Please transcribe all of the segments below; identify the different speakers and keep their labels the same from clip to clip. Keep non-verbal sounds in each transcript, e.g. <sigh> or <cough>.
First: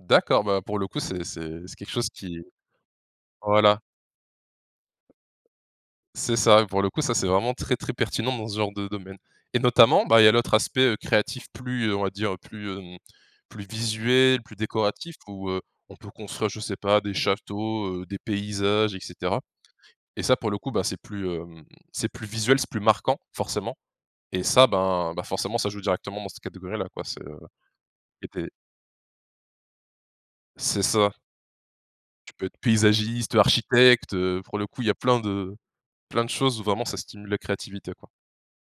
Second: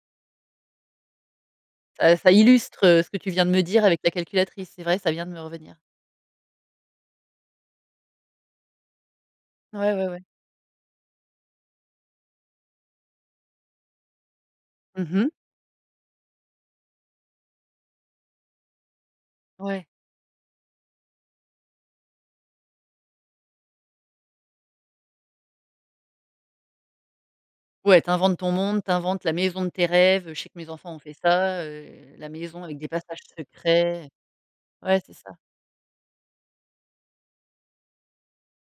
Speaker 1: D'accord, bah, pour le coup, c'est c'est c'est quelque chose
Speaker 2: Ça ça
Speaker 1: qui
Speaker 2: illustre ce que tu viens de me
Speaker 1: voilà.
Speaker 2: dire, avec la calculatrice, c'est vrai, ça vient de me revenir.
Speaker 1: C'est ça, et pour le coup, ça, c'est, vraiment très très pertinent dans ce genre de domaine. Et
Speaker 2: Ouais,
Speaker 1: notamment,
Speaker 2: ouais,
Speaker 1: bah, il
Speaker 2: ouais.
Speaker 1: y a l'autre aspect, heu, créatif plus, heu, on va dire plus, hem, plus visuel, plus
Speaker 2: Mmh
Speaker 1: décoratif
Speaker 2: mh.
Speaker 1: où, heu, on peut construire, je sais pas, des châteaux, heu, des paysages, et cetera.
Speaker 2: Ouais.
Speaker 1: Et ça, pour le coup, bah, c'est plus, hem, c'est plus visuel, c'est plus marquant, forcément. Et ça, ben ben, forcément, ça joue directement dans cette catégorie-là, quoi. C'est heu
Speaker 2: Ouais, tu
Speaker 1: et
Speaker 2: inventes
Speaker 1: tu es
Speaker 2: ton monde, tu inventes la maison de tes rêves. Je sais que mes
Speaker 1: C'est
Speaker 2: enfants ont fait
Speaker 1: ça.
Speaker 2: ça, heu, la
Speaker 1: Tu peux être
Speaker 2: maison avec des passages
Speaker 1: paysagiste, heu,
Speaker 2: secrets
Speaker 1: architecte, heu, pour le coup il y a
Speaker 2: Ouais, c'est
Speaker 1: plein
Speaker 2: ça.
Speaker 1: de plein de choses où, vraiment, ça stimule la créativité, quoi.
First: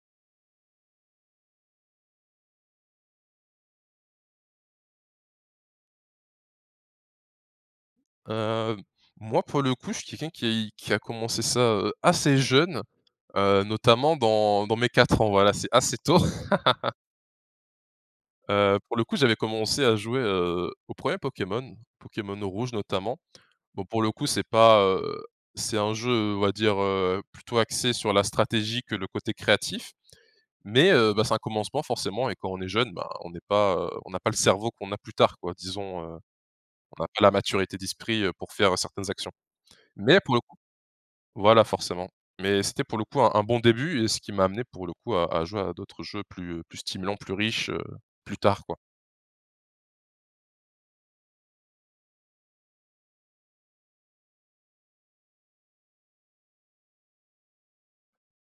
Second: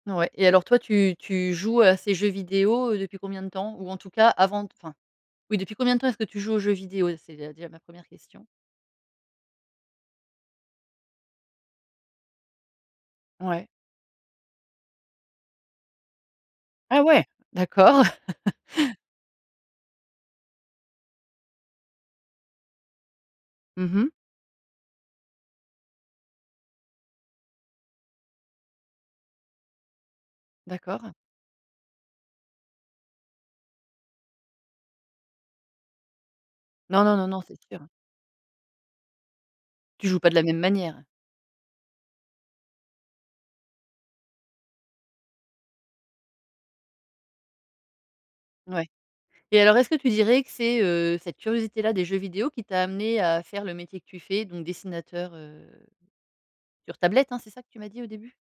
Speaker 2: Ouais. Et alors toi, tu tu joues à ces jeux vidéos, heu, depuis combien de temps? Ou, en tout cas, avant d enfin, oui, depuis combien de temps est-ce que tu joues aux jeux vidéos? C'est déjà déjà ma 1re question.
Speaker 1: Heu, moi, pour le coup, je suis quelqu'un qui es qui a commencé ça, heu, assez jeune heu,
Speaker 2: Ouais.
Speaker 1: notamment dans dans mes 4 ans. Voilà, c'est assez tôt. <laughs>
Speaker 2: Ah ouais? D'accord!
Speaker 1: Heu,
Speaker 2: <laughs>
Speaker 1: pour le coup, j'avais commencé à jouer, heu, aux 1ers Pokémon, Pokémon rouge notamment. Bon,
Speaker 2: Mmh
Speaker 1: pour
Speaker 2: mh.
Speaker 1: le coup, c'est pas heu c'est un jeu, on va dire, heu, plutôt axé sur la stratégie que le côté créatif, mais,
Speaker 2: D'accord.
Speaker 1: heu, ben, c'est un commencement, forcément, et quand on est jeune, ben, on n'est pas heu, on n'a pas le cerveau qu'on a plus tard, quoi. Disons, heu, on
Speaker 2: Non,
Speaker 1: a
Speaker 2: non,
Speaker 1: pas
Speaker 2: non,
Speaker 1: la
Speaker 2: non, c'est
Speaker 1: maturité
Speaker 2: sûr, hein.
Speaker 1: d'esprit, heu, pour faire certaines actions.
Speaker 2: Tu
Speaker 1: Mais,
Speaker 2: joues pas
Speaker 1: pour
Speaker 2: de
Speaker 1: le
Speaker 2: la
Speaker 1: coup
Speaker 2: même manière?
Speaker 1: voilà, forcément. Mais c'était, pour le coup, un un bon début et ce qui m'a amené, pour le coup, à à jouer à d'autres jeux plus, heu, plus stimulants, plus riches, heu, plus tard, quoi.
Speaker 2: Ouais. Et alors, est-ce que tu dirais que c'est, heu, cette curiosité-là des jeux vidéo qui t'a amené à faire le métier que tu fais, donc dessinateur, heu, sur tablette, hein, c'est ça que tu m'as dit, au début?